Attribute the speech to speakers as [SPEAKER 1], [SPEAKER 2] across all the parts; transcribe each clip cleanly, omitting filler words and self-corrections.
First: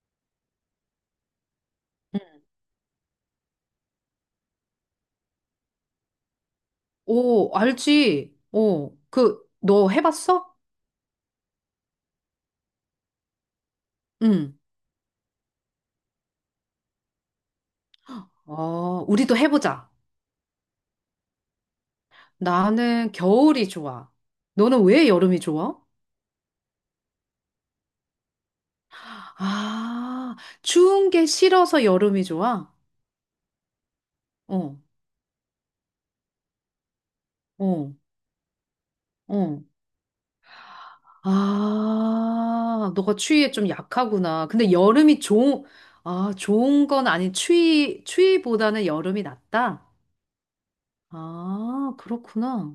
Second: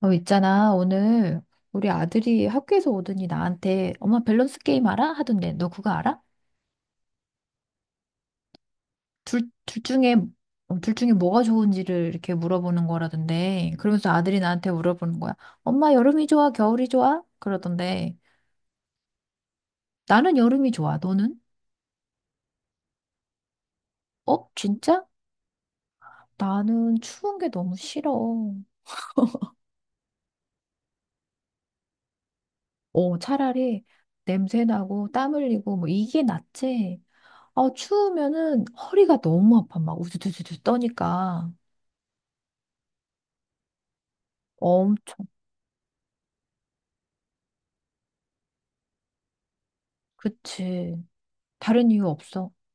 [SPEAKER 1] 있잖아. 오늘 우리
[SPEAKER 2] 응.
[SPEAKER 1] 아들이 학교에서 오더니 나한테 엄마 밸런스 게임 알아? 하던데 너 그거 알아?
[SPEAKER 2] 오, 알지? 오,
[SPEAKER 1] 둘, 둘
[SPEAKER 2] 너
[SPEAKER 1] 중에
[SPEAKER 2] 해봤어?
[SPEAKER 1] 둘 중에 뭐가 좋은지를 이렇게 물어보는 거라던데 그러면서 아들이
[SPEAKER 2] 응.
[SPEAKER 1] 나한테 물어보는 거야. 엄마 여름이 좋아? 겨울이 좋아? 그러던데
[SPEAKER 2] 어, 우리도 해보자.
[SPEAKER 1] 나는 여름이 좋아. 너는?
[SPEAKER 2] 나는 겨울이 좋아.
[SPEAKER 1] 어?
[SPEAKER 2] 너는
[SPEAKER 1] 진짜?
[SPEAKER 2] 왜 여름이 좋아?
[SPEAKER 1] 나는 추운 게 너무 싫어.
[SPEAKER 2] 아, 추운 게 싫어서 여름이 좋아?
[SPEAKER 1] 차라리 냄새
[SPEAKER 2] 어,
[SPEAKER 1] 나고 땀 흘리고 뭐 이게 낫지.
[SPEAKER 2] 어,
[SPEAKER 1] 추우면은 허리가 너무
[SPEAKER 2] 어.
[SPEAKER 1] 아파. 막 우두두두두 떠니까.
[SPEAKER 2] 아, 너가 추위에 좀 약하구나. 근데 여름이
[SPEAKER 1] 엄청.
[SPEAKER 2] 좋은, 아, 좋은 건 아닌, 추위보다는 여름이 낫다?
[SPEAKER 1] 그치. 다른
[SPEAKER 2] 아,
[SPEAKER 1] 이유 없어.
[SPEAKER 2] 그렇구나.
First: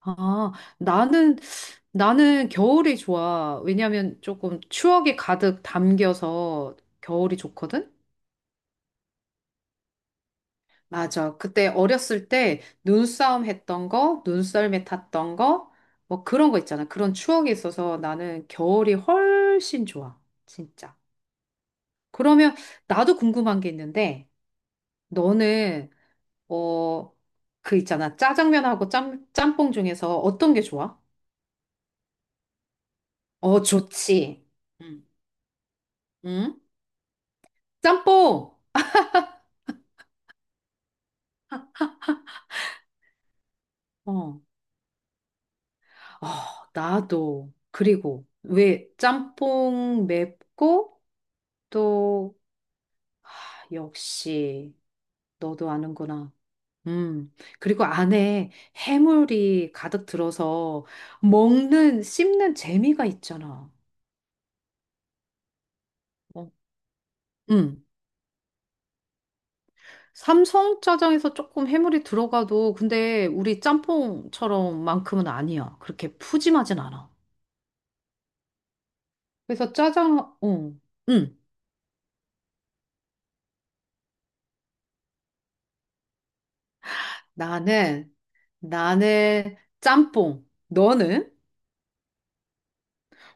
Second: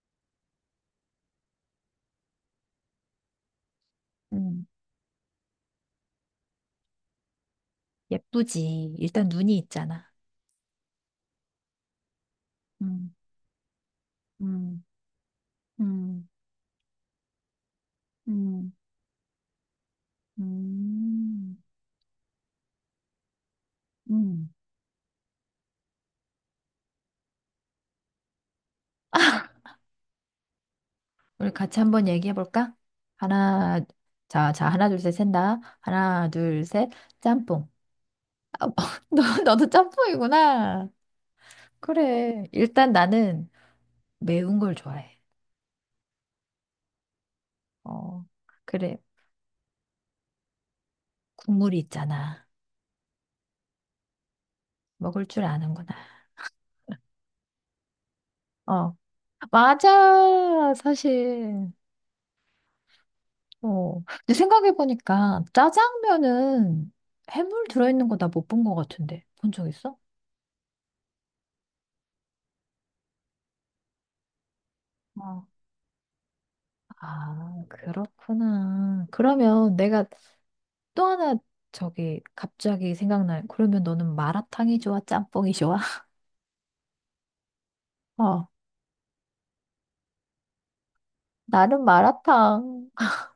[SPEAKER 2] 아, 나는, 나는 겨울이 좋아. 왜냐면 조금
[SPEAKER 1] 음.
[SPEAKER 2] 추억이 가득 담겨서 겨울이 좋거든?
[SPEAKER 1] 예쁘지. 일단 눈이 있잖아.
[SPEAKER 2] 맞아. 그때 어렸을 때
[SPEAKER 1] 음.
[SPEAKER 2] 눈싸움 했던 거,
[SPEAKER 1] 음.
[SPEAKER 2] 눈썰매 탔던 거, 뭐
[SPEAKER 1] 음.
[SPEAKER 2] 그런 거 있잖아. 그런 추억이 있어서 나는
[SPEAKER 1] 음.
[SPEAKER 2] 겨울이 훨씬 좋아. 진짜.
[SPEAKER 1] 음.
[SPEAKER 2] 그러면 나도 궁금한 게 있는데,
[SPEAKER 1] 음.
[SPEAKER 2] 너는, 어, 그 있잖아. 짜장면하고 짬뽕 중에서 어떤 게 좋아?
[SPEAKER 1] 우리 같이 한번 얘기해 볼까?
[SPEAKER 2] 어,
[SPEAKER 1] 하나,
[SPEAKER 2] 좋지.
[SPEAKER 1] 자, 자, 하나, 둘,
[SPEAKER 2] 응.
[SPEAKER 1] 셋, 샌다. 하나,
[SPEAKER 2] 응?
[SPEAKER 1] 둘, 셋, 짬뽕.
[SPEAKER 2] 짬뽕!
[SPEAKER 1] 너도 짬뽕이구나. 그래. 일단 나는
[SPEAKER 2] 어.
[SPEAKER 1] 매운 걸 좋아해.
[SPEAKER 2] 어, 나도.
[SPEAKER 1] 어,
[SPEAKER 2] 그리고, 왜
[SPEAKER 1] 그래.
[SPEAKER 2] 짬뽕 맵고,
[SPEAKER 1] 국물이
[SPEAKER 2] 또,
[SPEAKER 1] 있잖아.
[SPEAKER 2] 아, 역시,
[SPEAKER 1] 먹을 줄
[SPEAKER 2] 너도
[SPEAKER 1] 아는구나.
[SPEAKER 2] 아는구나. 음. 그리고 안에
[SPEAKER 1] 어,
[SPEAKER 2] 해물이 가득
[SPEAKER 1] 맞아.
[SPEAKER 2] 들어서
[SPEAKER 1] 사실.
[SPEAKER 2] 먹는, 씹는 재미가 있잖아.
[SPEAKER 1] 어. 근데 생각해보니까
[SPEAKER 2] 어.
[SPEAKER 1] 짜장면은 해물
[SPEAKER 2] 음.
[SPEAKER 1] 들어있는 거 나 못 본 거 같은데. 본 적 있어?
[SPEAKER 2] 삼성짜장에서 조금 해물이 들어가도, 근데 우리 짬뽕처럼만큼은
[SPEAKER 1] 어.
[SPEAKER 2] 아니야. 그렇게 푸짐하진 않아.
[SPEAKER 1] 아, 그렇구나.
[SPEAKER 2] 그래서
[SPEAKER 1] 그러면 내가
[SPEAKER 2] 짜장, 어.
[SPEAKER 1] 또 하나
[SPEAKER 2] 음.
[SPEAKER 1] 저기 갑자기 생각나. 그러면 너는 마라탕이 좋아? 짬뽕이 좋아?
[SPEAKER 2] 나는
[SPEAKER 1] 어.
[SPEAKER 2] 나는 짬뽕. 너는?
[SPEAKER 1] 나는 마라탕.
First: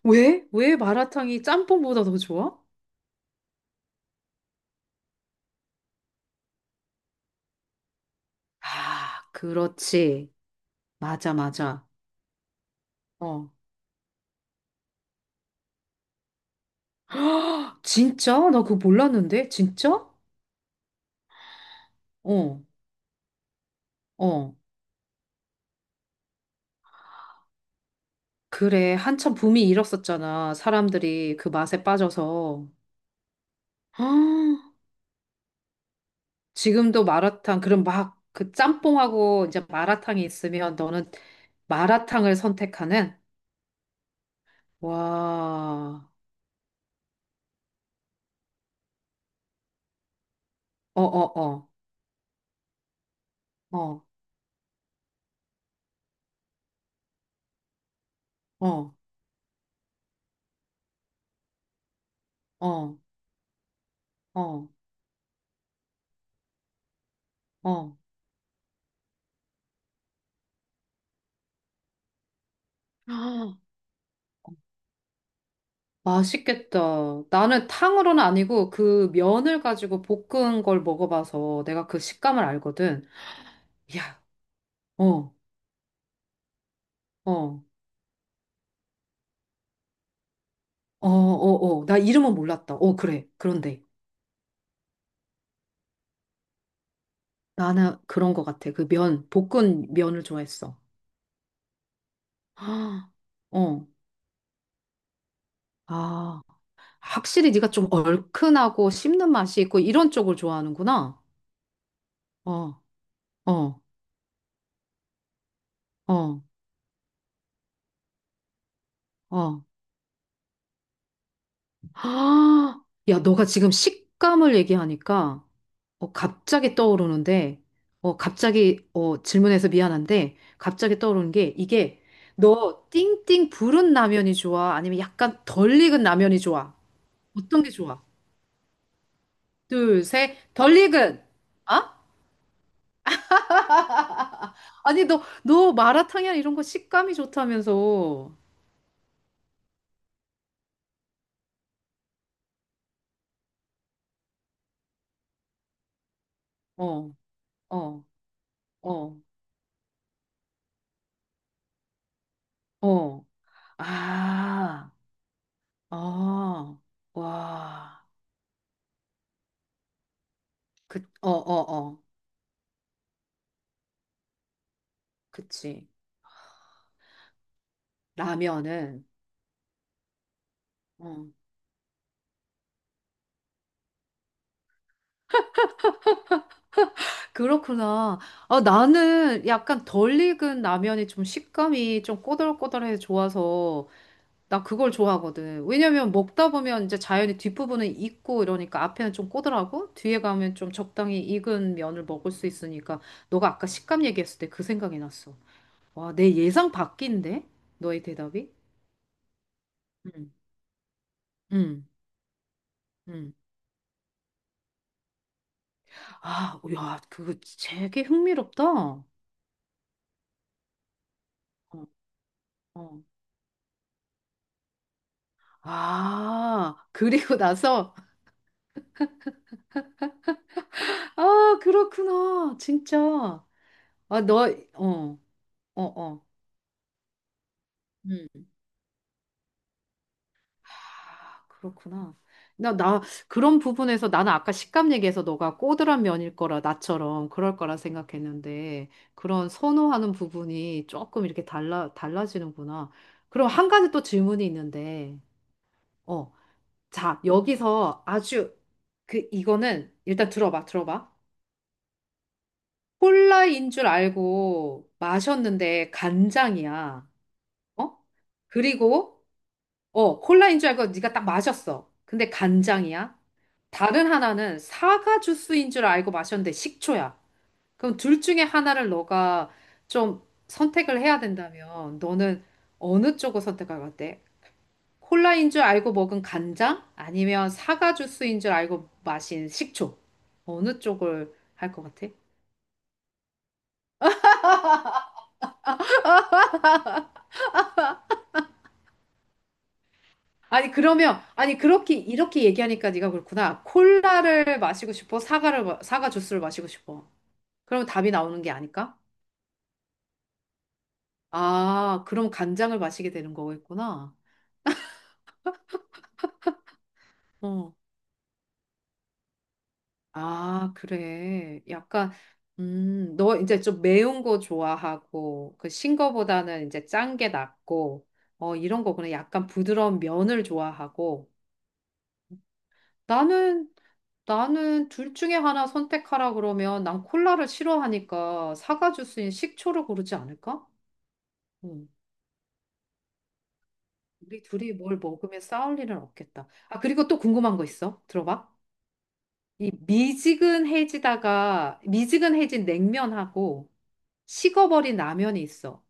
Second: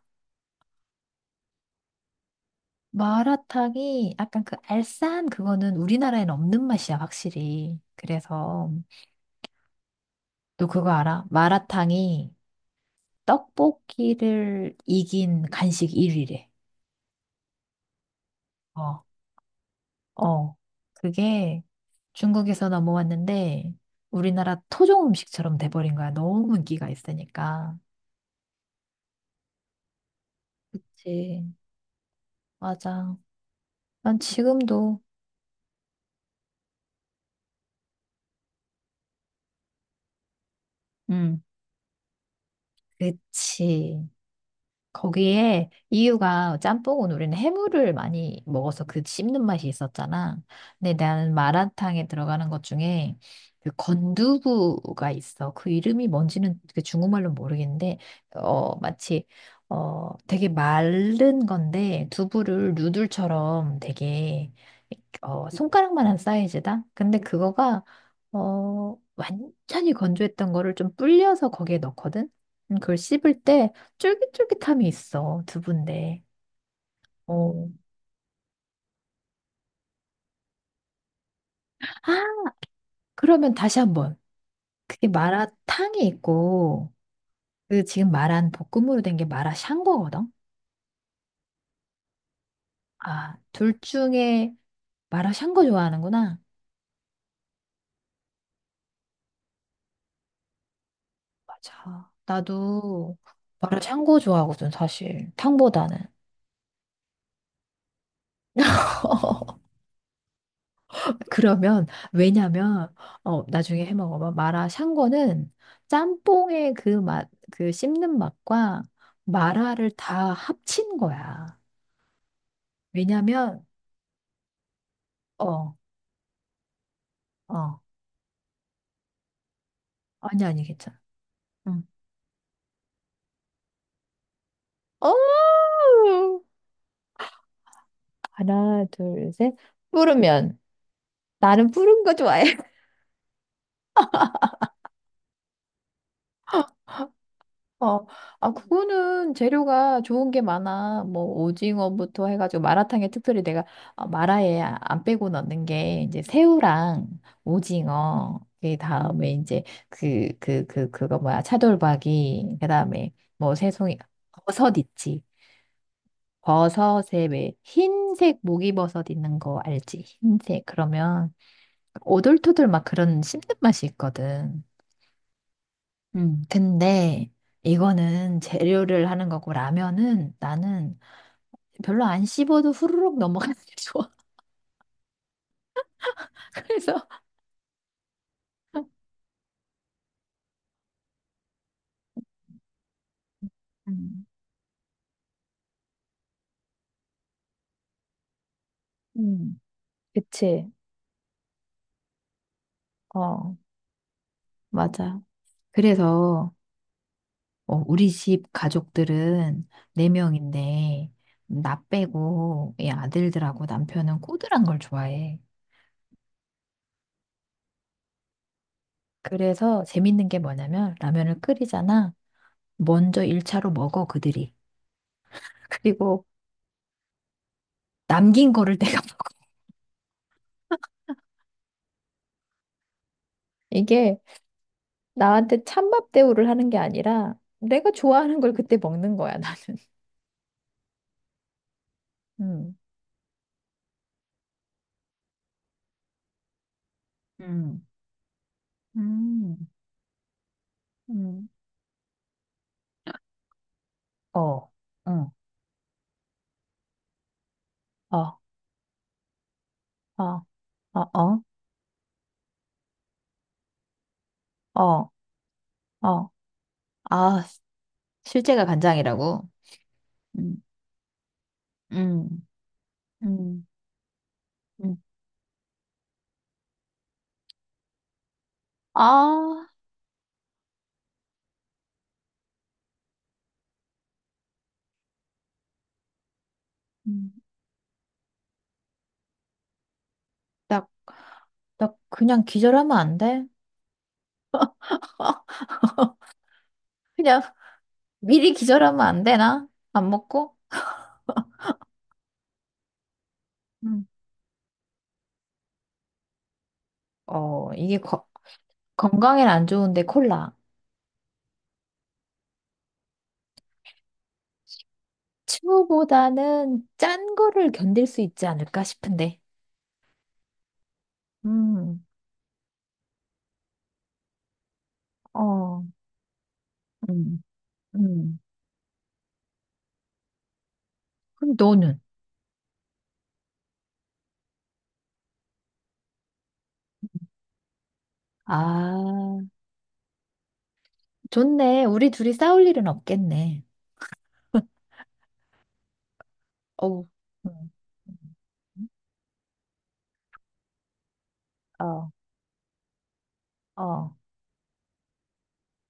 [SPEAKER 2] 왜? 왜 마라탕이 짬뽕보다 더 좋아?
[SPEAKER 1] 마라탕이 약간 그 알싸한 그거는 우리나라엔 없는 맛이야, 확실히. 그래서
[SPEAKER 2] 아, 그렇지.
[SPEAKER 1] 너 그거 알아?
[SPEAKER 2] 맞아, 맞아.
[SPEAKER 1] 마라탕이
[SPEAKER 2] 어.
[SPEAKER 1] 떡볶이를 이긴 간식 1위래.
[SPEAKER 2] 진짜? 나 그거 몰랐는데? 진짜?
[SPEAKER 1] 어, 그게
[SPEAKER 2] 어,
[SPEAKER 1] 중국에서 넘어왔는데
[SPEAKER 2] 어.
[SPEAKER 1] 우리나라 토종 음식처럼 돼버린 거야. 너무 인기가 있으니까.
[SPEAKER 2] 그래. 한참 붐이 일었었잖아. 사람들이
[SPEAKER 1] 그치.
[SPEAKER 2] 그 맛에 빠져서.
[SPEAKER 1] 맞아. 난
[SPEAKER 2] 아,
[SPEAKER 1] 지금도
[SPEAKER 2] 지금도 마라탕, 그럼 막 그 짬뽕하고 이제 마라탕이 있으면 너는
[SPEAKER 1] 응,
[SPEAKER 2] 마라탕을 선택하는?
[SPEAKER 1] 그치. 거기에
[SPEAKER 2] 와.
[SPEAKER 1] 이유가 짬뽕은 우리는 해물을 많이 먹어서 그 씹는 맛이 있었잖아. 근데
[SPEAKER 2] 어, 어,
[SPEAKER 1] 나는
[SPEAKER 2] 어.
[SPEAKER 1] 마라탕에 들어가는 것 중에 그
[SPEAKER 2] 어,
[SPEAKER 1] 건두부가 있어. 그 이름이 뭔지는 그 중국말로 모르겠는데,
[SPEAKER 2] 어,
[SPEAKER 1] 마치, 되게 마른 건데, 두부를
[SPEAKER 2] 어.
[SPEAKER 1] 누들처럼 되게,
[SPEAKER 2] 어,
[SPEAKER 1] 손가락만한 사이즈다? 근데 그거가,
[SPEAKER 2] 어.
[SPEAKER 1] 완전히 건조했던 거를 좀 불려서 거기에 넣거든? 그걸 씹을
[SPEAKER 2] 아,
[SPEAKER 1] 때 쫄깃쫄깃함이 있어, 두부인데.
[SPEAKER 2] 맛있겠다. 나는
[SPEAKER 1] 어.
[SPEAKER 2] 탕으로는 아니고 그 면을 가지고 볶은 걸 먹어봐서 내가 그
[SPEAKER 1] 아,
[SPEAKER 2] 식감을 알거든.
[SPEAKER 1] 그러면 다시 한 번.
[SPEAKER 2] 야,
[SPEAKER 1] 그게
[SPEAKER 2] 어,
[SPEAKER 1] 마라탕이 있고,
[SPEAKER 2] 어,
[SPEAKER 1] 그 지금 말한 볶음으로 된 게 마라샹궈거든?
[SPEAKER 2] 어, 어, 어. 나 이름은 몰랐다. 어, 그래.
[SPEAKER 1] 아, 둘
[SPEAKER 2] 그런데
[SPEAKER 1] 중에 마라샹궈 좋아하는구나.
[SPEAKER 2] 나는 그런 것 같아. 그 면, 볶은 면을 좋아했어.
[SPEAKER 1] 맞아.
[SPEAKER 2] 아,
[SPEAKER 1] 나도
[SPEAKER 2] 어,
[SPEAKER 1] 마라샹궈 좋아하거든, 사실. 탕보다는.
[SPEAKER 2] 아. 확실히 네가 좀 얼큰하고 씹는 맛이 있고 이런 쪽을 좋아하는구나.
[SPEAKER 1] 그러면,
[SPEAKER 2] 어,
[SPEAKER 1] 왜냐면,
[SPEAKER 2] 어,
[SPEAKER 1] 나중에 해 먹어봐. 마라샹궈는
[SPEAKER 2] 어,
[SPEAKER 1] 짬뽕의 그 맛, 그 씹는 맛과
[SPEAKER 2] 어.
[SPEAKER 1] 마라를 다 합친 거야.
[SPEAKER 2] 아, 야, 너가
[SPEAKER 1] 왜냐면,
[SPEAKER 2] 지금 식감을 얘기하니까
[SPEAKER 1] 어,
[SPEAKER 2] 어, 갑자기 떠오르는데,
[SPEAKER 1] 어.
[SPEAKER 2] 갑자기 질문해서 미안한데,
[SPEAKER 1] 아니, 아니,
[SPEAKER 2] 갑자기
[SPEAKER 1] 괜찮아.
[SPEAKER 2] 떠오르는 게
[SPEAKER 1] 응.
[SPEAKER 2] 이게 너 띵띵 부른 라면이 좋아? 아니면
[SPEAKER 1] 어!
[SPEAKER 2] 약간 덜 익은 라면이 좋아? 어떤 게 좋아?
[SPEAKER 1] 하나, 둘, 셋.
[SPEAKER 2] 둘, 셋,
[SPEAKER 1] 뿌르면.
[SPEAKER 2] 덜 익은!
[SPEAKER 1] 나는
[SPEAKER 2] 아?
[SPEAKER 1] 뿌른 거 좋아해.
[SPEAKER 2] 아니, 너 마라탕이나 이런 거 식감이
[SPEAKER 1] 어,
[SPEAKER 2] 좋다면서.
[SPEAKER 1] 아, 그거는 재료가 좋은 게 많아. 뭐, 오징어부터 해가지고 마라탕에 특별히 내가 아, 마라에 안 빼고 넣는 게 이제 새우랑
[SPEAKER 2] 어, 어,
[SPEAKER 1] 오징어, 그
[SPEAKER 2] 어,
[SPEAKER 1] 다음에 이제 그거 뭐야, 차돌박이, 그 다음에
[SPEAKER 2] 어.
[SPEAKER 1] 뭐 새송이, 버섯
[SPEAKER 2] 아,
[SPEAKER 1] 있지.
[SPEAKER 2] 아,
[SPEAKER 1] 버섯에 왜
[SPEAKER 2] 와.
[SPEAKER 1] 흰색 목이버섯 있는 거 알지? 흰색.
[SPEAKER 2] 그, 어,
[SPEAKER 1] 그러면
[SPEAKER 2] 어, 어.
[SPEAKER 1] 오돌토돌 막 그런 씹는 맛이 있거든.
[SPEAKER 2] 그치.
[SPEAKER 1] 음. 근데 이거는
[SPEAKER 2] 라면은.
[SPEAKER 1] 재료를 하는 거고 라면은 나는
[SPEAKER 2] 어.
[SPEAKER 1] 별로 안 씹어도 후루룩 넘어가는 게 좋아. 그래서
[SPEAKER 2] 그렇구나. 아, 나는 약간 덜 익은 라면이 좀 식감이 좀 꼬들꼬들해서 좋아서
[SPEAKER 1] 음,
[SPEAKER 2] 나 그걸 좋아하거든. 왜냐면 먹다 보면 이제 자연히 뒷부분은 익고 이러니까 앞에는 좀
[SPEAKER 1] 음,
[SPEAKER 2] 꼬들하고 뒤에 가면
[SPEAKER 1] 그치.
[SPEAKER 2] 좀 적당히 익은 면을 먹을 수 있으니까 너가
[SPEAKER 1] 어,
[SPEAKER 2] 아까 식감 얘기했을 때 그 생각이
[SPEAKER 1] 맞아.
[SPEAKER 2] 났어. 와, 내
[SPEAKER 1] 그래서
[SPEAKER 2] 예상 밖인데? 너의
[SPEAKER 1] 우리 집
[SPEAKER 2] 대답이?
[SPEAKER 1] 가족들은
[SPEAKER 2] 응,
[SPEAKER 1] 4명인데나
[SPEAKER 2] 응,
[SPEAKER 1] 빼고 이
[SPEAKER 2] 응.
[SPEAKER 1] 아들들하고 남편은 꼬들한 걸 좋아해.
[SPEAKER 2] 아, 야, 그거 되게 흥미롭다. 어,
[SPEAKER 1] 그래서 재밌는 게 뭐냐면 라면을 끓이잖아.
[SPEAKER 2] 어.
[SPEAKER 1] 먼저 1차로 먹어 그들이. 그리고
[SPEAKER 2] 아, 그리고 나서,
[SPEAKER 1] 남긴 거를 내가 먹어.
[SPEAKER 2] 아, 그렇구나. 진짜.
[SPEAKER 1] 이게
[SPEAKER 2] 아, 너, 어,
[SPEAKER 1] 나한테
[SPEAKER 2] 어,
[SPEAKER 1] 찬밥
[SPEAKER 2] 어.
[SPEAKER 1] 대우를 하는 게 아니라 내가 좋아하는
[SPEAKER 2] 음.
[SPEAKER 1] 걸 그때 먹는 거야, 나는.
[SPEAKER 2] 아, 그렇구나.
[SPEAKER 1] 음.
[SPEAKER 2] 나, 나, 그런 부분에서 나는 아까 식감 얘기해서 너가 꼬들한 면일 거라, 나처럼 그럴 거라
[SPEAKER 1] 음,
[SPEAKER 2] 생각했는데, 그런
[SPEAKER 1] 음,
[SPEAKER 2] 선호하는 부분이 조금 이렇게
[SPEAKER 1] 음,
[SPEAKER 2] 달라지는구나. 그럼 한 가지 또
[SPEAKER 1] 어,
[SPEAKER 2] 질문이 있는데,
[SPEAKER 1] 어,
[SPEAKER 2] 어, 자, 여기서
[SPEAKER 1] 어,
[SPEAKER 2] 이거는
[SPEAKER 1] 어,
[SPEAKER 2] 일단 들어봐,
[SPEAKER 1] 어,
[SPEAKER 2] 들어봐.
[SPEAKER 1] 어,
[SPEAKER 2] 콜라인 줄 알고
[SPEAKER 1] 어,
[SPEAKER 2] 마셨는데
[SPEAKER 1] 어.
[SPEAKER 2] 간장이야.
[SPEAKER 1] 아,
[SPEAKER 2] 어?
[SPEAKER 1] 실제가
[SPEAKER 2] 그리고
[SPEAKER 1] 간장이라고.
[SPEAKER 2] 어, 콜라인
[SPEAKER 1] 음.
[SPEAKER 2] 줄 알고 네가 딱 마셨어.
[SPEAKER 1] 음,
[SPEAKER 2] 근데 간장이야.
[SPEAKER 1] 음,
[SPEAKER 2] 다른 하나는
[SPEAKER 1] 음.
[SPEAKER 2] 사과 주스인 줄 알고 마셨는데 식초야. 그럼 둘 중에 하나를 너가
[SPEAKER 1] 아,
[SPEAKER 2] 좀 선택을 해야 된다면 너는 어느 쪽을 선택할 것 같아? 콜라인 줄 알고 먹은 간장?
[SPEAKER 1] 음.
[SPEAKER 2] 아니면 사과 주스인 줄 알고 마신 식초? 어느
[SPEAKER 1] 나,
[SPEAKER 2] 쪽을 할 것
[SPEAKER 1] 나
[SPEAKER 2] 같아?
[SPEAKER 1] 그냥 기절하면 안 돼? 그냥 미리 기절하면 안 되나? 안 먹고?
[SPEAKER 2] 아니 그러면 아니 그렇게 이렇게 얘기하니까 네가 그렇구나.
[SPEAKER 1] 음.
[SPEAKER 2] 콜라를 마시고 싶어? 사과를 마- 사과 주스를 마시고 싶어? 그러면
[SPEAKER 1] 이게
[SPEAKER 2] 답이 나오는 게 아닐까?
[SPEAKER 1] 건강엔 안 좋은데 콜라.
[SPEAKER 2] 아, 그럼 간장을 마시게 되는 거겠구나.
[SPEAKER 1] 츄보다는 짠 거를
[SPEAKER 2] 어.
[SPEAKER 1] 견딜 수 있지 않을까 싶은데.
[SPEAKER 2] 아, 그래.
[SPEAKER 1] 음,
[SPEAKER 2] 약간 너 이제 좀 매운 거 좋아하고 그
[SPEAKER 1] 어,
[SPEAKER 2] 신 거보다는 이제 짠 게
[SPEAKER 1] 음,
[SPEAKER 2] 낫고
[SPEAKER 1] 음.
[SPEAKER 2] 어, 이런 거구나. 약간 부드러운 면을 좋아하고
[SPEAKER 1] 그럼 너는?
[SPEAKER 2] 나는 나는 둘 중에 하나 선택하라 그러면 난 콜라를 싫어하니까 사과 주스인
[SPEAKER 1] 아,
[SPEAKER 2] 식초를 고르지 않을까?
[SPEAKER 1] 좋네.
[SPEAKER 2] 응.
[SPEAKER 1] 우리 둘이 싸울 일은 없겠네.
[SPEAKER 2] 우리 둘이 뭘 먹으면 싸울 일은 없겠다. 아,
[SPEAKER 1] 어우,
[SPEAKER 2] 그리고 또
[SPEAKER 1] 음,
[SPEAKER 2] 궁금한 거 있어. 들어봐.
[SPEAKER 1] 음.
[SPEAKER 2] 이 미지근해지다가
[SPEAKER 1] 어,
[SPEAKER 2] 미지근해진 냉면하고
[SPEAKER 1] 어,
[SPEAKER 2] 식어버린 라면이 있어.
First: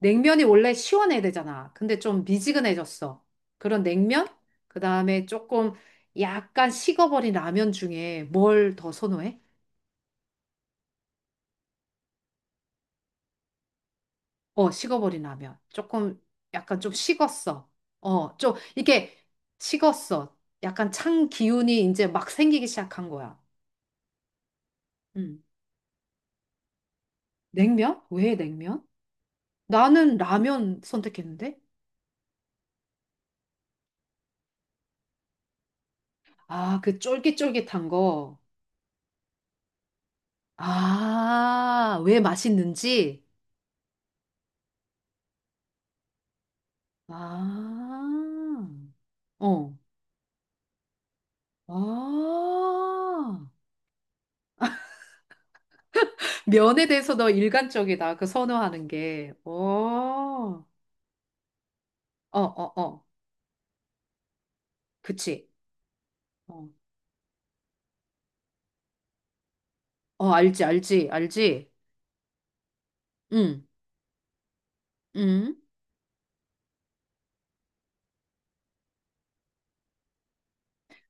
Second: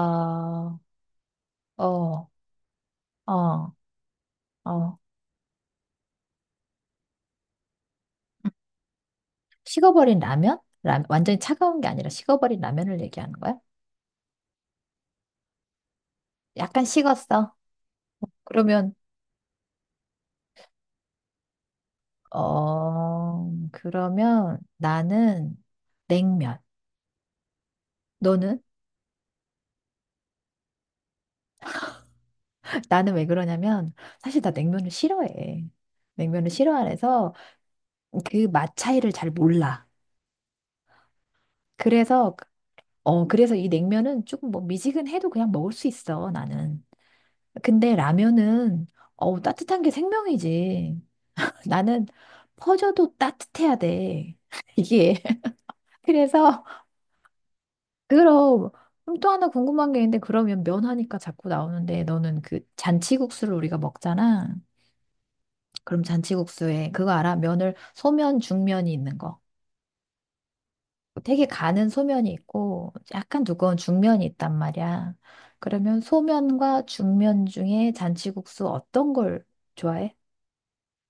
[SPEAKER 2] 냉면이 원래 시원해야 되잖아.
[SPEAKER 1] 어,
[SPEAKER 2] 근데 좀 미지근해졌어.
[SPEAKER 1] 어,
[SPEAKER 2] 그런 냉면?
[SPEAKER 1] 어.
[SPEAKER 2] 그다음에 조금 약간 식어버린 라면 중에 뭘 더 선호해?
[SPEAKER 1] 식어버린 라면? 완전히 차가운 게 아니라 식어버린 라면을 얘기하는 거야?
[SPEAKER 2] 어, 식어버린 라면. 약간
[SPEAKER 1] 약간
[SPEAKER 2] 좀
[SPEAKER 1] 식었어.
[SPEAKER 2] 식었어. 어, 좀,
[SPEAKER 1] 그러면,
[SPEAKER 2] 이렇게 식었어. 약간 찬 기운이 이제 막 생기기 시작한 거야.
[SPEAKER 1] 그러면
[SPEAKER 2] 음.
[SPEAKER 1] 나는 냉면.
[SPEAKER 2] 냉면? 왜
[SPEAKER 1] 너는?
[SPEAKER 2] 냉면? 나는 라면 선택했는데?
[SPEAKER 1] 나는 왜 그러냐면, 사실 나 냉면을 싫어해. 냉면을
[SPEAKER 2] 아, 그
[SPEAKER 1] 싫어해서
[SPEAKER 2] 쫄깃쫄깃한 거.
[SPEAKER 1] 그 맛 차이를 잘 몰라.
[SPEAKER 2] 아, 왜
[SPEAKER 1] 그래서,
[SPEAKER 2] 맛있는지?
[SPEAKER 1] 그래서 이 냉면은 조금 뭐 미지근해도 그냥 먹을 수 있어, 나는. 근데
[SPEAKER 2] 아,
[SPEAKER 1] 라면은, 어우,
[SPEAKER 2] 어.
[SPEAKER 1] 따뜻한 게 생명이지. 나는 퍼져도
[SPEAKER 2] 아.
[SPEAKER 1] 따뜻해야 돼. 이게. 그래서,
[SPEAKER 2] 면에 대해서 너 일관적이다. 그
[SPEAKER 1] 그럼
[SPEAKER 2] 선호하는
[SPEAKER 1] 그럼 또
[SPEAKER 2] 게.
[SPEAKER 1] 하나 궁금한 게 있는데 그러면
[SPEAKER 2] 오.
[SPEAKER 1] 면 하니까 자꾸 나오는데
[SPEAKER 2] 어,
[SPEAKER 1] 너는 그
[SPEAKER 2] 어, 어.
[SPEAKER 1] 잔치국수를 우리가 먹잖아.
[SPEAKER 2] 그치.
[SPEAKER 1] 그럼
[SPEAKER 2] 어.
[SPEAKER 1] 잔치국수에 그거 알아? 면을 소면, 중면이 있는 거.
[SPEAKER 2] 어, 알지, 알지,
[SPEAKER 1] 되게
[SPEAKER 2] 알지.
[SPEAKER 1] 가는 소면이 있고 약간
[SPEAKER 2] 응,
[SPEAKER 1] 두꺼운 중면이 있단 말이야.
[SPEAKER 2] 응.
[SPEAKER 1] 그러면 소면과 중면 중에 잔치국수 어떤 걸 좋아해?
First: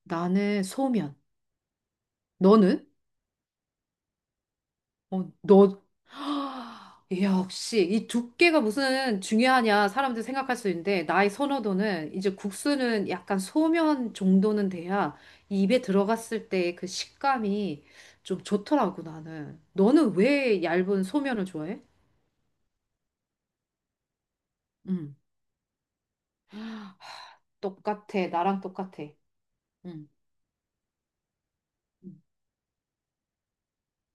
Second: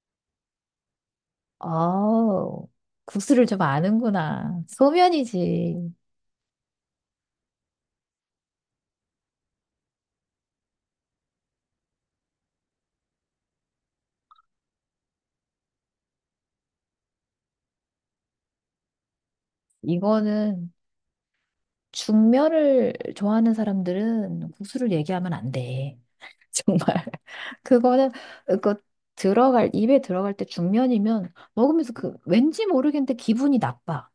[SPEAKER 2] 나는 소면.
[SPEAKER 1] 어,
[SPEAKER 2] 너는?
[SPEAKER 1] 국수를 좀 아는구나.
[SPEAKER 2] 어,
[SPEAKER 1] 소면이지.
[SPEAKER 2] 너. 역시 이 두께가 무슨 중요하냐 사람들 생각할 수 있는데 나의 선호도는 이제 국수는 약간 소면 정도는 돼야 입에 들어갔을 때 그 식감이 좀 좋더라고 나는. 너는 왜
[SPEAKER 1] 이거는
[SPEAKER 2] 얇은 소면을 좋아해?
[SPEAKER 1] 중멸을 좋아하는 사람들은 국수를
[SPEAKER 2] 응.
[SPEAKER 1] 얘기하면 안 돼. 정말. 그거는,
[SPEAKER 2] 똑같아. 나랑
[SPEAKER 1] 그거
[SPEAKER 2] 똑같아.
[SPEAKER 1] 입에
[SPEAKER 2] 응.
[SPEAKER 1] 들어갈 때 중면이면 먹으면서 그 왠지 모르겠는데 기분이 나빠.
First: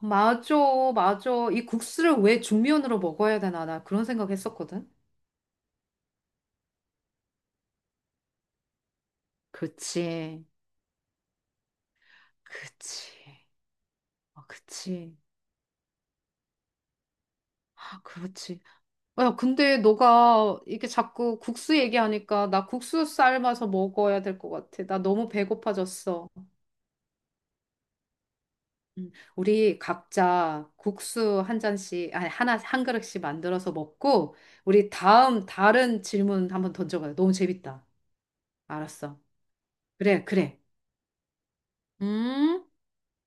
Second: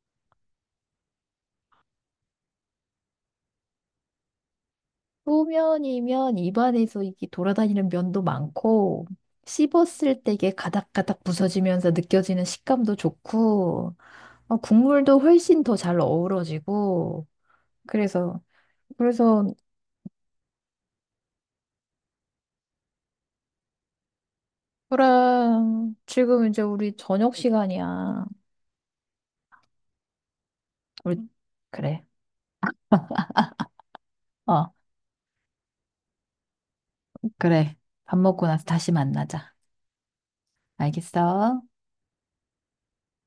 [SPEAKER 2] 맞아, 맞아. 이 국수를 왜 중면으로 먹어야 되나, 나 그런 생각 했었거든.
[SPEAKER 1] 소면이면 입안에서 이게 돌아다니는 면도 많고, 씹었을 때
[SPEAKER 2] 그치,
[SPEAKER 1] 이게 가닥가닥 부서지면서 느껴지는 식감도
[SPEAKER 2] 그치,
[SPEAKER 1] 좋고,
[SPEAKER 2] 아,
[SPEAKER 1] 어,
[SPEAKER 2] 그치.
[SPEAKER 1] 국물도 훨씬 더 잘 어우러지고,
[SPEAKER 2] 아,
[SPEAKER 1] 그래서,
[SPEAKER 2] 그렇지. 야,
[SPEAKER 1] 그래서,
[SPEAKER 2] 근데 너가 이렇게 자꾸 국수 얘기하니까 나 국수 삶아서 먹어야 될 것 같아. 나 너무
[SPEAKER 1] 그랑
[SPEAKER 2] 배고파졌어.
[SPEAKER 1] 지금 이제 우리 저녁 시간이야.
[SPEAKER 2] 우리 각자
[SPEAKER 1] 우리,
[SPEAKER 2] 국수 한
[SPEAKER 1] 그래.
[SPEAKER 2] 잔씩, 아니, 하나, 한 그릇씩 만들어서 먹고,
[SPEAKER 1] 어,
[SPEAKER 2] 우리 다음 다른 질문 한번 던져봐요. 너무
[SPEAKER 1] 그래.
[SPEAKER 2] 재밌다.
[SPEAKER 1] 밥 먹고 나서 다시
[SPEAKER 2] 알았어.
[SPEAKER 1] 만나자.
[SPEAKER 2] 그래, 그래.
[SPEAKER 1] 알겠어?
[SPEAKER 2] 음?